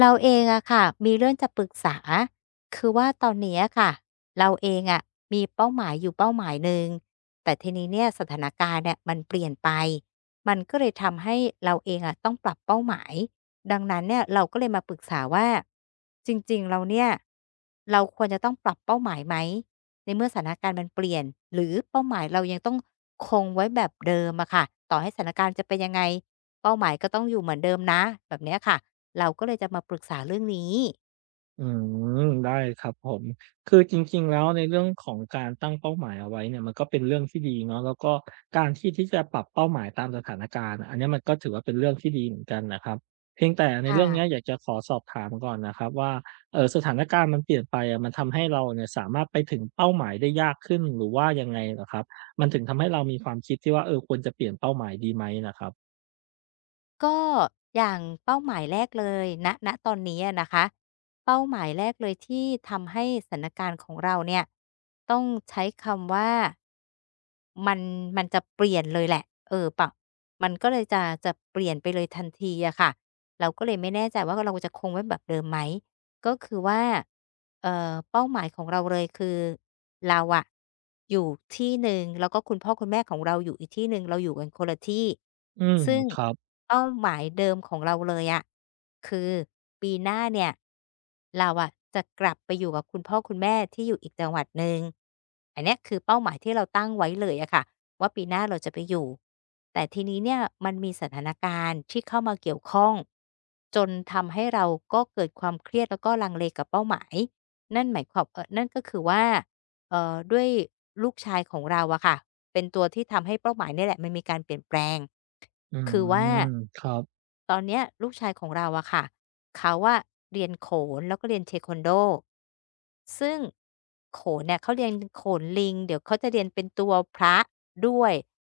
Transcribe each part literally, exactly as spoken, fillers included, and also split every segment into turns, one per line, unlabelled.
เราเองอะค่ะมีเรื่องจะปรึกษาคือว่าตอนเนี้ยค่ะเราเองอะมีเป้าหมายอยู่เป้าหมายหนึ่งแต่ทีนี้เนี่ยสถานการณ์เนี่ยมันเปลี่ยนไปมันก็เลยทำให้เราเองอะต้องปรับเป้าหมายดังนั้นเนี่ยเราก็เลยมาปรึกษาว่าจริงๆเราเนี่ยเราควรจะต้องปรับเป้าหมายไหมในเมื่อสถานการณ์มันเปลี่ยนหรือเป้าหมายเรายังต้องคงไว้แบบเดิมอะค่ะต่อให้สถานการณ์จะเป็นยังไง เป้าหมายก็ต้องอยู่เหมือนเดิมนะแบบเนี้ยค่ะเราก็เลยจะมาปรึกษาเรื่องนี้
อืมได้ครับผมคือจริงๆแล้วในเรื่องของการตั้งเป้าหมายเอาไว้เนี่ยมันก็เป็นเรื่องที่ดีเนาะแล้วก็การที่ที่จะปรับเป้าหมายตามสถานการณ์อันเนี้ยมันก็ถือว่าเป็นเรื่องที่ดีเหมือนกันนะครับเพียงแต่ในเรื่องเนี้ยอ
ค่ะ
ยากจะขอสอบถามก่อนนะครับว่าเอ่อสถานการณ์มันเปลี่ยนไปอะมันทำให้เราเนี่ยสามารถไปถึงเป้าหมายได้ยากขึ้นหรือว่ายังไงเหรอครับมันถึงทำให้เรามีความคิดที่ว่าเออควรจะเปลี่ยนเป้าหมายดีไหมน่ะครับ
ก็อย่างเป้าหมายแรกเลยณณตอนนี้อะนะคะเป้าหมายแรกเลยที่ทำให้สถานการณ์ของเราเนี่ยต้องใช้คำว่ามันมันจะเปลี่ยนเลยแหละเออปะมันก็เลยจะจะเปลี่ยนไปเลยทันทีอะค่ะเราก็เลยไม่แน่ใจว่าเราจะคงไว้แบบเดิมไหมก็คือว่าเอ่อเป้าหมายของเราเลยคือ เราอะอยู่ที่หนึ่งแล้วก็คุณพ่อคุณแม่ของเราอยู่อีกที่หนึ่งเราอยู่กันคนละที่
อืม
ซึ่ง
ครับ
เป้าหมายเดิมของเราเลยอะคือปีหน้าเนี่ยเราอะจะกลับไปอยู่กับคุณพ่อคุณแม่ที่อยู่อีกจังหวัดหนึ่งอันเนี้ยคือเป้าหมายที่เราตั้งไว้เลยอะค่ะว่าปีหน้าเราจะไปอยู่แต่ทีนี้เนี่ยมันมีสถานการณ์ที่เข้ามาเกี่ยวข้องจนทำให้เราก็เกิดความเครียดแล้วก็ลังเลกับเป้าหมายนั่นหมายความเอ่อนั่นก็คือว่า เอ่อด้วยลูกชายของเราอะค่ะเป็นตัวที่ทำให้เป้าหมายเนี่ยแหละมันมีการเปลี่ยนแปลง
อื
คือว่า
มครับ
ตอนเนี้ยลูกชายของเราอะค่ะเขาว่าเรียนโขนแล้วก็เรียนเทควันโดซึ่งโขนเนี่ยเขาเรียนโขนลิงเดี๋ยวเขาจะเรียนเป็นตัวพระด้วย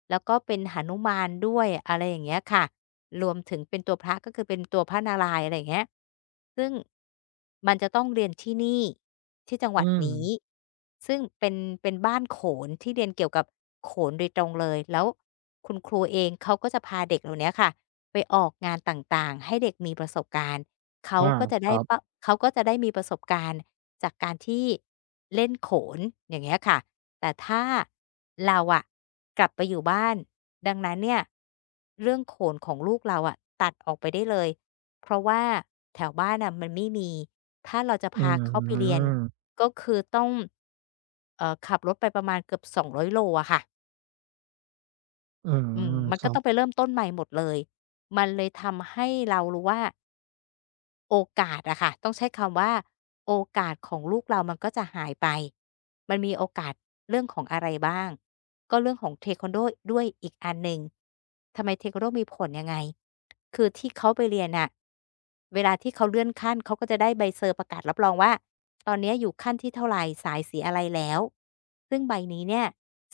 แล้วก็เป็นหนุมานด้วยอะไรอย่างเงี้ยค่ะรวมถึงเป็นตัวพระก็คือเป็นตัวพระนารายณ์อะไรอย่างเงี้ยซึ่งมันจะต้องเรียนที่นี่ ที่จังห
อื
วัด
ม
นี้ซึ่งเป็นเป็นบ้านโขนที่เรียนเกี่ยวกับโขนโดยตรงเลยแล้วคุณครูเองเขาก็จะพาเด็กเหล่าเนี้ยค่ะไปออกงานต่างๆให้เด็กมีประสบการณ์เขา
อา
ก็จะ
ค
ได้
รับ
เป้าเขาก็จะได้มีประสบการณ์จากการที่เล่นโขนอย่างเงี้ยค่ะแต่ถ้าเราอะกลับไปอยู่บ้านดังนั้นเนี่ยเรื่องโขนของลูกเราอะตัดออกไปได้เลย เพราะว่าแถวบ้านน่ะมันไม่มี ถ้าเราจะ
อื
พาเขาไปเรียน
ม
ก็คือต้องเอ่อขับรถไปประมาณเกือบสองร้อยโลอะค่ะ
อื
อืม
ม
มัน
ค
ก็
รับ
ต้องไปเริ่มต้นใหม่หมดเลย มันเลยทำให้เรารู้ว่า โอกาสอะค่ะต้องใช้คำว่าโอกาสของลูกเรามันก็จะหายไปมันมีโอกาสเรื่องของอะไรบ้างก็เรื่องของเทควันโดด้วยอีกอันหนึ่งทำไมเทควันโดมีผลยังไงคือที่เขาไปเรียนน่ะเวลาที่เขาเลื่อนขั้นเขาก็จะได้ใบเซอร์ประกาศรับรองว่าตอนเนี้ยอยู่ขั้นที่เท่าไหรสายสีอะไรแล้วซึ่งใบนี้เนี่ย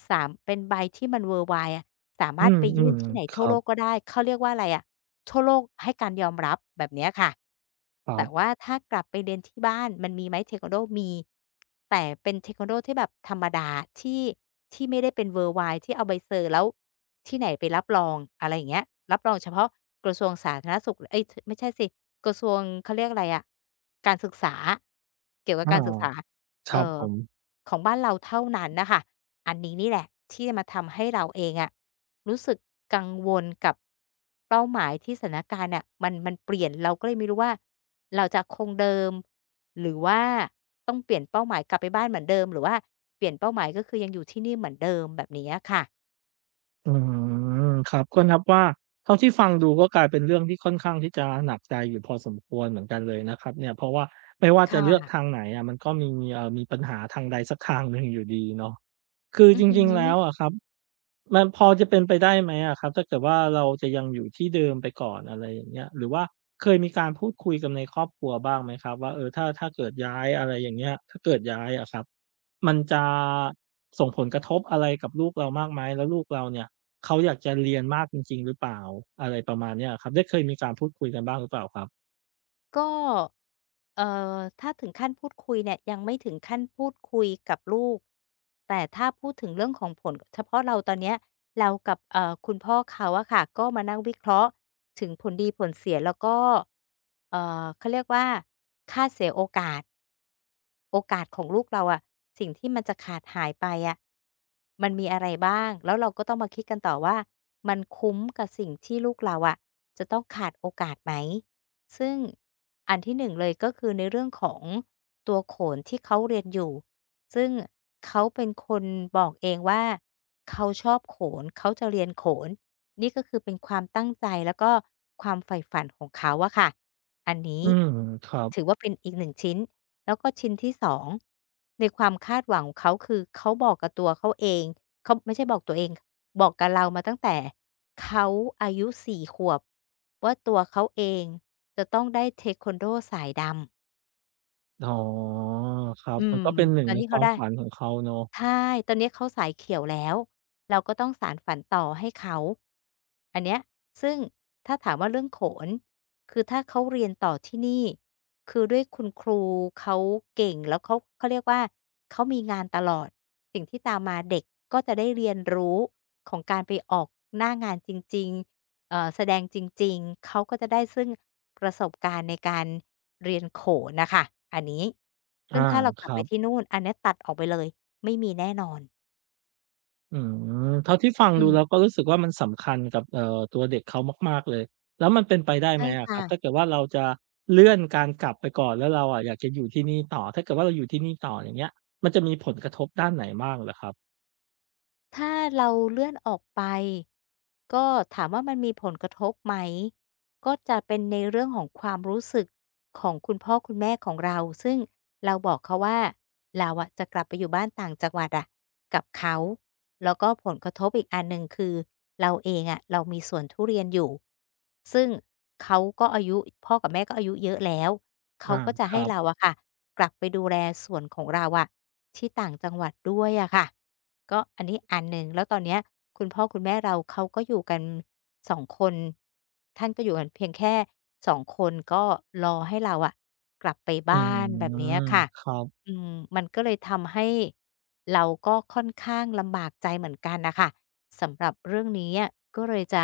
สามเป็นใบที่มัน worldwide อะสา
อื
มารถ
ม
ไป
อื
ยื่
ม
นที่ไหน
ค
ทั่ว
รั
โล
บ
กก็ได้เขาเรียกว่าอะไรอะทั่วโลกให้การยอมรับแบบเนี้ยค่ะ
ครั
แต่
บ
ว่าถ้ากลับไปเรียนที่บ้านมันมีไหมเทควันโดมีแต่เป็นเทควันโดที่แบบธรรมดาที่ที่ไม่ได้เป็น Worldwide ที่เอาใบเซอร์แล้วที่ไหนไปรับรองอะไรอย่างเงี้ยรับรองเฉพาะกระทรวงสาธารณสุขเอ๊ยไม่ใช่สิกระทรวงเขาเรียกอะไรอะการศึกษาเกี่ยวกับ
อา
การศึกษา
ค
เอ
รับ
อ
ผม
ของบ้านเราเท่านั้นนะคะ อันนี้นี่แหละที่จะมาทำให้เราเองอะรู้สึกกังวลกับเป้าหมายที่สถานการณ์น่ะมันมันเปลี่ยนเราก็เลยไม่รู้ว่าเราจะคงเดิมหรือว่าต้องเปลี่ยนเป้าหมายกลับไปบ้านเหมือนเดิมหรือว่าเปลี่ยนเป้าหมายก็คือยังอยู่ที่นี่เหมือนเดิมแบบนี้อะค่ะ
อืมครับก็นับว่าเท่าที่ฟังดูก็กลายเป็นเรื่องที่ค่อนข้างที่จะหนักใจอยู่พอสมควรเหมือนกันเลยนะครับเนี่ยเพราะว่าไม่ว่า
ค
จะเลือกทาง
่ะ
ไหนอะมันก็มีเอ่อมีปัญหาทางใดสักทางหนึ่งอยู่ดีเนาะ คือ
อื
จ
อหื
ริงๆ
อ
แล้วอะครับมันพอจะเป็นไปได้ไหมอะครับถ้าเกิดว่าเราจะยังอยู่ที่เดิมไปก่อนอะไรอย่างเงี้ยหรือว่าเคยมีการพูดคุยกันในครอบครัวบ้างไหมครับว่าเออถ้าถ้าเกิดย้ายอะไรอย่างเงี้ยถ้าเกิดย้ายอะครับมันจะส่งผลกระทบอะไรกับลูกเรามากไหมแล้วลูกเราเนี่ยเขาอยากจะเรียนมากจริงๆหรือเปล่าอะไรประมาณเนี้ยอะครับได้เคยมีการพูดคุยกันบ้างหรือเปล่าครับ
ก็เอ่อถ้าถึงขั้นพูดคุยเนี่ยยังไม่ถึงขั้นพูดคุยกับลูกแต่ถ้าพูดถึงเรื่องของผลเฉพาะเราตอนเนี้ยเรากับเอ่อคุณพ่อเขาอะค่ะก็มานั่งวิเคราะห์ถึงผลดีผลเสียแล้วก็เอ่อเขาเรียกว่าค่าเสียโอกาส โอกาสของลูกเราอะสิ่งที่มันจะขาดหายไปอะมันมีอะไรบ้างแล้วเราก็ต้องมาคิดกันต่อว่ามันคุ้มกับสิ่งที่ลูกเราอะจะต้องขาดโอกาสไหมซึ่งอันที่หนึ่งเลยก็คือในเรื่องของตัวโขนที่เขาเรียนอยู่ซึ่งเขาเป็นคนบอกเองว่าเขาชอบโขนเขาจะเรียนโขนนี่ก็คือเป็นความตั้งใจแล้วก็ความใฝ่ฝันของเขาอะค่ะอันนี้
อืมครั
ถื
บ
อว่าเป็นอีกหนึ่งชิ้น แล้วก็ชิ้นที่สองในความคาดหวังของเขาคือเขาบอกกับตัวเขาเองเขาไม่ใช่บอกตัวเองบอกกับเรามาตั้งแต่เขาอายุสี่ขวบว่าตัวเขาเองจะต้องได้เทควันโดสายดำ
อ๋อครับ
อื
มัน
ม
ก็เป็นหนึ่ง
ตอน
ใน
นี้
ค
เขา
วาม
ได้
ฝันของเขาเนาะ
ใช่ตอนนี้เขาสายเขียวแล้ว เราก็ต้องสานฝันต่อให้เขา อันเนี้ย ซึ่งถ้าถามว่าเรื่องโขน คือถ้าเขาเรียนต่อที่นี่ คือด้วยคุณครูเขาเก่งแล้วเขาเขาเรียกว่าเขามีงานตลอดสิ่งที่ตามมาเด็กก็จะได้เรียนรู้ของการไปออกหน้างานจริงๆเอ่อแสดงจริงๆเขาก็จะได้ซึ่งประสบการณ์ในการเรียนโขนน่ะค่ะอันนี้
อา
ซึ่งถ้าเราก
ค
ลับ
รั
ไป
บ
ที่นู่นอันเนี้ยตัดออกไปเลย ไม่มีแน่นอน
อืมเท่าที่ฟัง
อื
ดูแล้วก็
ม
รู้สึกว่ามันสำคัญกับเอ่อตัวเด็กเขามากๆเลยแล้วมันเป็นไปได้ไห
ใช่
มอะครับถ้า
ค่ะ
เกิดว่าเราจะเลื่อนการกลับไปก่อนแล้วเราอะอยากจะอยู่ที่นี่ต่อถ้าเกิดว่าเราอยู่ที่นี่ต่ออย่างเงี้ยมันจะมีผลกระทบด้านไหนบ้างเหรอครับ
ถ้าเราเลื่อนออกไปก็ถามว่ามันมีผลกระทบไหมก็จะเป็นในเรื่องของความรู้สึกของคุณพ่อคุณแม่ของเราซึ่งเราบอกเขาว่าเราอะจะกลับไปอยู่บ้านต่างจังหวัดอะกับเขาแล้วก็ผลกระทบอีกอันหนึ่งคือเราเองอะเรามีสวนทุเรียนอยู่ซึ่งเขาก็อายุพ่อกับแม่ก็อายุเยอะแล้วเขา
อา
ก็จะ
ค
ให้
รับ
เราอะค่ะกลับไปดูแลสวนของเราอะที่ต่างจังหวัดด้วยอะค่ะ ก็อันนี้อันหนึ่งแล้วตอนเนี้ยคุณพ่อคุณแม่เราเขาก็อยู่กันสองคนท่านก็อยู่กันเพียงแค่สองคนก็รอให้เราอะกลับไป
อื
บ้านแบบ
ม
เนี้ยค่ะ
ครับ
อืมมันก็เลยทำให้เราก็ค่อนข้างลำบากใจเหมือนกันน่ะค่ะสำหรับเรื่องนี้อะก็เลยจะ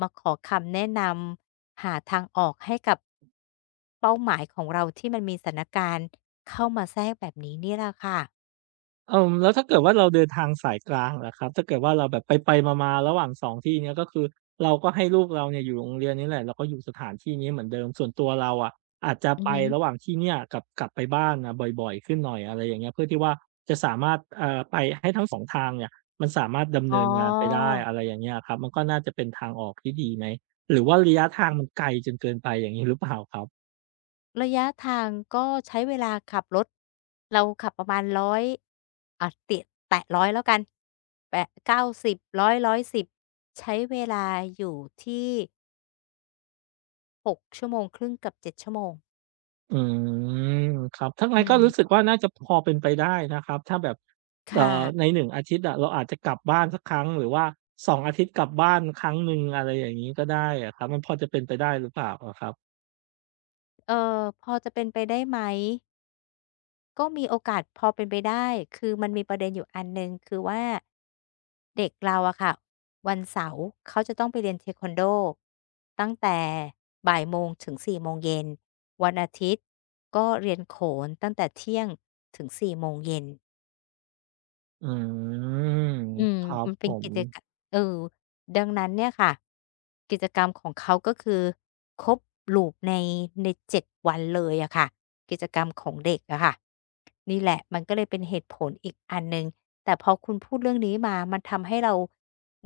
มาขอคำแนะนำหาทางออกให้กับเป้าหมายของเราที่มันมีสถานการณ์เข้ามาแทรกแบบนี้นี่แหละค่ะ
เอ่อแล้วถ้าเกิดว่าเราเดินทางสายกลางล่ะครับถ้าเกิดว่าเราแบบไปๆมาๆระหว่างสองที่เนี้ยก็คือเราก็ให้ลูกเราเนี่ยอยู่โรงเรียนนี้แหละแล้วก็อยู่สถานที่นี้เหมือนเดิมส่วนตัวเราอะอาจจะ
อื
ไป
อฮึ
ระหว่างที่เนี่ยกับกลับไปบ้านอะบ่อยๆขึ้นหน่อยอะไรอย่างเงี้ยเพื่อที่ว่าจะสามารถเอ่อไปให้ทั้งสองทางเนี่ยมันสามารถดำ
อ๋อ
เนินงานไปได้อะไรอย่างเงี้ยอะครับมันก็น่าจะเป็นทางออกที่ดีไหมหรือว่าระยะทางมันไกลจนเกินไปอย่างงี้หรือเปล่าครับ
ระยะทางก็ใช้เวลาขับรถเราขับประมาณร้อยอยอ่าเตียแตะร้อยแล้วกันแปะ90้าสิบร้อยร้อยสหนึ่ง ศูนย์ใช้เวลาอยู่ที่หกชั่วโมงครึ่งกับเจ็ดชั่วโมง
อืมครับถ้า
อื
งั้นก็รู้สึก
ม
ว่าน่าจะพอเป็นไปได้นะครับถ้าแบบ
ค
เอ่อใน
่ะ
หนึ่งอาทิตย์อะเราอาจจะกลับบ้านสักครั้งหรือว่าสององอาทิตย์กลับบ้านครั้งหนึ่งอะไรอย่างงี้ก็ได้อะครับมันพอจะเป็นไปได้หรือเปล่าอะครับ
เอ่อพอจะเป็นไปได้ไหม ก็มีโอกาสพอเป็นไปได้ คือมันมีประเด็นอยู่อันหนึ่งคือว่าเด็กเราอะค่ะวันเสาร์เขาจะต้องไปเรียนเทควันโดตั้งแต่บ่ายโมงถึงสี่โมงเย็นวันอาทิตย์ก็เรียนโขนตั้งแต่เที่ยงถึงสี่โมงเย็น
อืม
อืม
ครับ
มัน
ผ
เป็น
ม
กิจกรรมเออดังนั้นเนี่ยค่ะกิจกรรมของเขาก็คือครบ loop ในในเจ็ดวันเลยอะค่ะกิจกรรมของเด็กอะค่ะนี่แหละมันก็เลยเป็นเหตุผลอีกอันหนึ่งแต่พอคุณพูดเรื่องนี้มามันทำให้เรา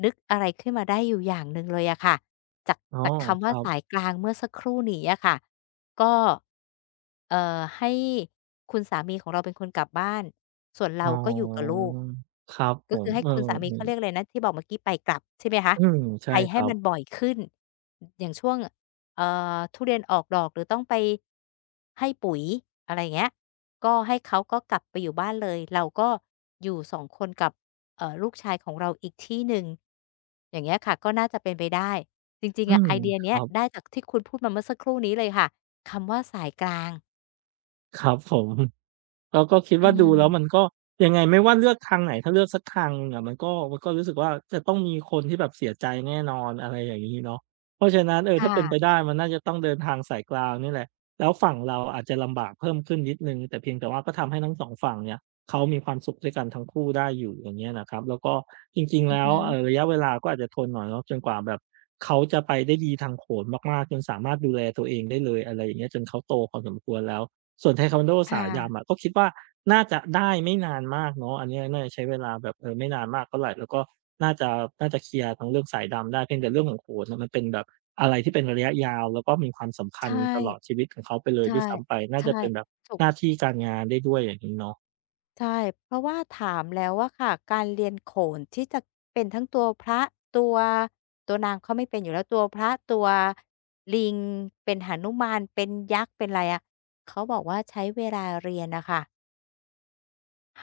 นึกอะไรขึ้นมาได้อยู่อย่างหนึ่งเลยอะค่ะจาก
อ๋อ
จากคำ
ค
ว่า
รั
สาย
บ
กลางเมื่อสักครู่นี้อะค่ะ ก็เอ่อให้คุณสามีของเราเป็นคนกลับบ้านส่วน
อ๋
เราก็อยู่กับ
อ
ลูก
ครับผ
ก็คื
ม
อให้
เออ
คุณสามีเขา
ๆ
เรียกอะไรนะที่บอกเมื่อกี้ไปกลับใช่ไหมคะ
อืม
ไป
ใช่ค
ให้
รั
มัน
บ
บ่อยขึ้นอย่างช่วงเอ่อทุเรียนออกดอกหรือต้องไปให้ปุ๋ยอะไรอย่างเงี้ยก็ให้เขาก็กลับไปอยู่บ้านเลยเราก็อยู่สองคนกับเอ่อลูกชายของเราอีกที่หนึ่งอย่างเงี้ยค่ะก็น่าจะเป็นไปได้จริง
อื
ๆอะ
ม
ไอเดีย
ค
เนี้
รั
ย
บ
ได้จากที่คุณพูดมาเมื่อสักครู่นี้เลยค่ะ คำว่าสายกลาง
ครับผม เราก็คิด
อื
ว่าดูแล้วมัน
ม
ก็ยังไงไม่ว่าเลือกทางไหนถ้าเลือกสักทางหนึ่งอะมันก็มันก็รู้สึกว่าจะต้องมีคนที่แบบเสียใจแน่นอนอะไรอย่างงี้เนาะเพราะฉะนั้นเออถ้า
ค่ะ
เป็นไปได้มันน่าจะต้องเดินทางสายกลางนี่แหละแล้วฝั่งเราอาจจะลำบากเพิ่มขึ้นนิดหนึ่งแต่เพียงแต่ว่าก็ทำให้ทั้งสองฝั่งเนี่ยเขามีความสุขด้วยกันทั้งคู่ได้อยู่อย่างเงี้ยนะครับแล้วก็จริงๆ
อือ
แล้ว
ฮึ
เอ่อระยะเวลาก็อาจจะทนหน่อยเนาะจนกว่าแบบเขาจะไปได้ดีทางโขนมากๆจนสามารถดูแลตัวเองได้เลยอะไรอย่างเงี้ยจนเขาโตพอสมควรแล้ว ส่วนไทควันโดสา
ค่
ยยำอะ
ะ
ก็คิดว่าน่าจะได้ไม่นานมากเนาะอันเนี้ยน่าจะใช้เวลาแบบเออไม่นานมากเท่าไรแล้วก็น่าจะน่าจะเคลียร์ทั้งเรื่องสายดำได้เพียงแต่เรื่องของโขนน่ะมันเป็นแบบอะไรที่เป็นระยะยาวแล้วก็มีความสำคัญ
ใช่
ตลอดชีวิตของเขาไปเลย
ใช่
ด้วยซ้ำไปน่า
ใช่
จะเป็นแบบ
ถู
ห
ก
น้าที่การงานได้ด้วยอย่างงี้เนาะ
ใช่เพราะว่าถามแล้วอะค่ะการเรียนโขนที่จะเป็นทั้งตัวพระตัวตัวนางเขาไม่เป็นอยู่แล้วตัวพระตัวลิงเป็นหนุมานเป็นยักษ์เป็นอะไรอะเขาบอกว่าใช้เวลาเรียนน่ะค่ะ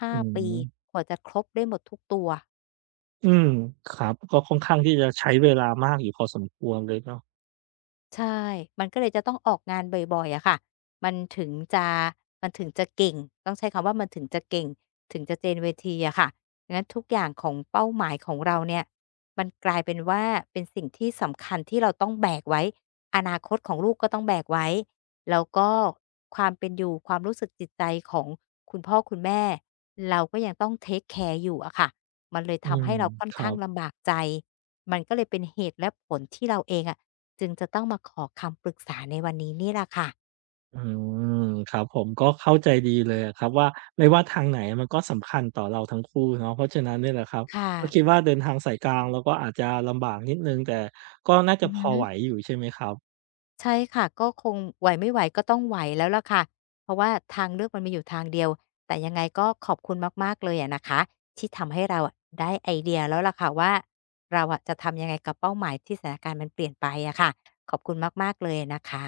ห้า
อื
ปี
ม
กว่าจะครบได้หมดทุกตัว
อืมครับก็ค่อนข้างที่จะใช้เวลามากอยู่พอสมควรเลยเนาะ
ใช่มันก็เลยจะต้องออกงานบ่อยๆอะค่ะมันถึงจะมันถึงจะเก่งต้องใช้คำว่ามันถึงจะเก่ง ถึงจะเจนเวทีอะค่ะดังนั้นทุกอย่างของเป้าหมายของเราเนี่ยมันกลายเป็นว่าเป็นสิ่งที่สำคัญที่เราต้องแบกไว้อนาคตของลูกก็ต้องแบกไว้แล้วก็ความเป็นอยู่ความรู้สึกจิตใจของคุณพ่อคุณแม่ เราก็ยังต้องเทกแคร์อยู่อะค่ะมันเลย
อื
ทำ
ม
ให้เราค่อน
ครั
ข้าง
บ
ลำบากใจ มันก็เลยเป็นเหตุและผลที่เราเองอะ จึงจะต้องมาขอคำปรึกษาในวันนี้นี่แหละค่ะ
อืมครับผมก็เข้าใจดีเลยอะครับว่าไม่ว่าทางไหนมันก็สำคัญต่อเราทั้งคู่เนาะเพราะฉะนั้นเนี่ยแหละครับ
ค่ะ
ก็คิดว่าเดินทางสายกลางเราก็อาจจะลำบากนิดหนึ่งแต่ก็น่าจะ
อือ
พอ
ฮึ
ไหวอยู่ใช่ไหมครับ
ใช่ค่ะก็คงไหวไม่ไหวก็ต้องไหวแล้วล่ะค่ะเพราะว่าทางเลือกมันมีอยู่ทางเดียวแต่ยังไงก็ขอบคุณมากๆเลยอะนะคะ ที่ทำให้เราอะได้ไอเดียแล้วล่ะค่ะว่าเราอะจะทำยังไงกับเป้าหมายที่สถานการณ์มันเปลี่ยนไปอะค่ะขอบคุณมากๆเลยนะคะ